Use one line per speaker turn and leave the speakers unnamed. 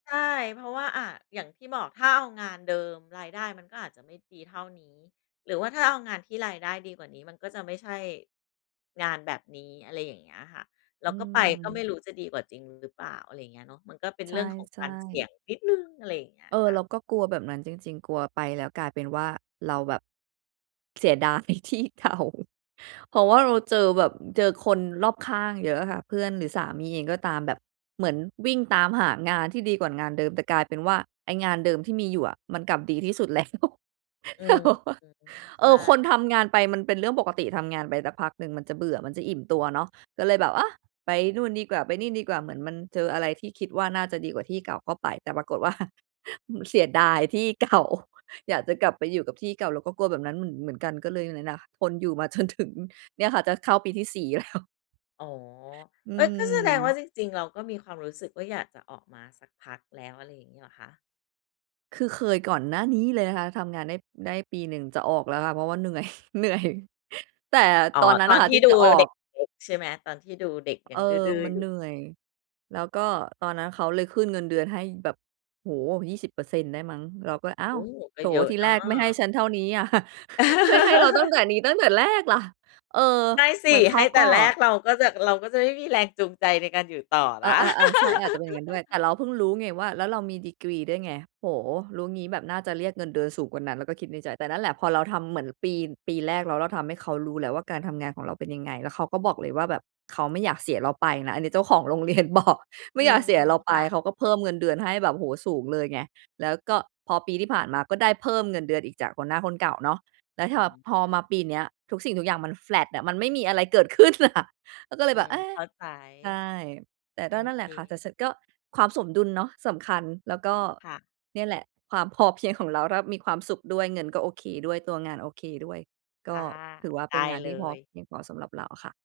ใช่ เพราะว่า อา อย่างที่บอก ถ้าเอางานเดิมรายได้มันก็อาจจะไม่ดีเท่านี้ หรือว่าถ้าเอางานที่รายได้ดีกว่านี้มันก็จะไม่ใช่งานแบบนี้ อะไรอย่างเงี้ยค่ะ แล้
อื
วก็ไป ก็ไม่
ม
รู้จะดีกว่าจริงหรือเปล่า อะไรเงี้ยเนาะ มันก็เป็น
ใช
เรื่องของก
่
ารเสี่ย
ๆ
งนิดหนึ่ง อะไรอย่างเงี้ย
เอ
ค
อ
่ะ
เราก็กลัวแบบนั้นจริง ๆ กลัวไปแล้วกลายเป็นว่าเราแบบ เสียดาย ที่เก่า เพราะว่าเราเจอแบบ อ เจอคนรอบข้างเยอะอะค่ะ เพื่อนหรือสามีเองก็ตามแบบ เหมือนวิ่งตามหางานที่ดีกว่างานเดิม แต่กลายเป็นว่า ไอ้งานเดิมที่มีอยู่อะ มันกลับดีที่สุด แล้ว
อื
ต
ม
ลก
อ
เปล่า?
อืม ใ
เ
ช
อ
่
อ คนทำงานไปมันเป็นเรื่องปกติ ทำงานไปสักพักหนึ่งมันจะเบื่อ มันจะอิ่มตัวเนาะ ก็เลยแบบ เอ๊ะ! ไปนู่นดีกว่า ไปนี่ดีกว่า เหมือนมันเจออะไรที่คิดว่าน่าจะดีกว่าที่เก่าก็ไป แต่ปรากฏว่า มันเสียดายที่ เก่า อยากจะกลับไปอยู่กับที่เก่า เราก็กลัวแบบนั้นเหมือน เหมือนกัน ก็เลยเนี่ยนะ ทนอยู่มา จนถึง เนี่ยค่ะจะเข้าปีที่ 4 แล้ว
อ๋อ
อื
เฮ่ย ก็แสดงว่า
ม
จริง ๆ เราก็มีความรู้สึกว่าอยากจะออกมาสักพักแล้ว อะไรอย่างนี้เหรอคะ?
คือเคยก่อนหน้านี้เลยนะคะ ทำงานได้ ได้ปีหนึ่ง จะออกแล้วค่ะ เพราะว่า เหนื่อย เหนื่อย แต่
อ๋อ
ตอนนั้
ต
นอ
อ
ะ
น
ค่ะ
ที
ท
่
ี่
ด
จ
ู
ะออ
เด็
ก
ก ๆ ใช่ไหม? ตอนที่ดูเด็ก
เ
ยั
ออ
งดื้อ ดื้อ
มั
อ
น
ยู
เหน
่
ื่อย แล้วก็ตอนนั้นเขาเลยขึ้นเงินเดือนให้แบบ โอ้โฮ 20% ได้มั้ง เราก็ อ้า
โอ
ว!
้โฮ ก
โธ
็
่
เยอะ
ที
น
แรกไม่ให้
ะ
ฉันเท่านี้อะ ให้ ให้เราตั้งแต่นี้ตั้งแต่แรกล่ะ เออ
ใช่ส
เหม
ิ
ือนเข
ให
า
้แต
ก็
่แรกเราก็จะ เราก็จะได้มีแรงจูงใจในการอยู่ต่อ
เอ
นะ
อ ๆ ๆ ใช่ อาจจะเป็นอย่างงั้นด้วย แต่เราเพิ่งรู้ไงว่า แล้วเรามีดีกรีด้วยไง โอ้โฮ รู้งี้แบบน่าจะเรียกเงินเดือนสูงกว่านั้น เราก็คิดในใจ แต่นั่นแหละ พอเราทำเหมือนปี ปีแรก แล้วเราทำให้เขารู้แล้วว่าการทำงานของเราเป็นยังไง แล้วเขาก็บอกเลยว่า แบบเขาไม่อยากเสียเราไปนะ อันนี้เจ้าของโรงเรียนบอก ไม
อื
่อยากเสีย
ม
เราไ
ๆ ค
ป
่ะ
เขาก็เพิ่มเงินเดือนให้แบบ โอ้โฮ สูงเลยไง แล้วก็พอปีที่ผ่านมาก็ได้เพิ่มเงินเดือนอีกจากหัวหน้าคนเก่าเนาะ แล้วถ
อ
้
ื
าแบ
ม
บ
อ
พ
า
อ
ใช
มา
่
ปีเนี้ย ทุกสิ่งทุกอย่างมัน แฟลต อะ มันไม่มีอะไรเกิด ขึ้นอะ เราก็เล
อื
ยแบบ
ม
เอ๊
เ
ะ
ข้าใจ
ใช่ แต่
โอ
ก็นั่น
เ
แ
ค
หละค่ะ แต่ฉันก็ ความสมดุลเนาะสำคัญ แล้วก็
ค่ะ
เนี่ยแหละความพอเพียงของเรา ถ้ามีความสุขด้วย เงินก็โอเคด้วย ตัวงานโอเคด้วย ก
ค
็
่ะ
ถือว่า
ไ
เป
ด
็น
้
งาน
เ
ท
ล
ี่พอ
ย
เพียงพอสำหรับเราค่ะ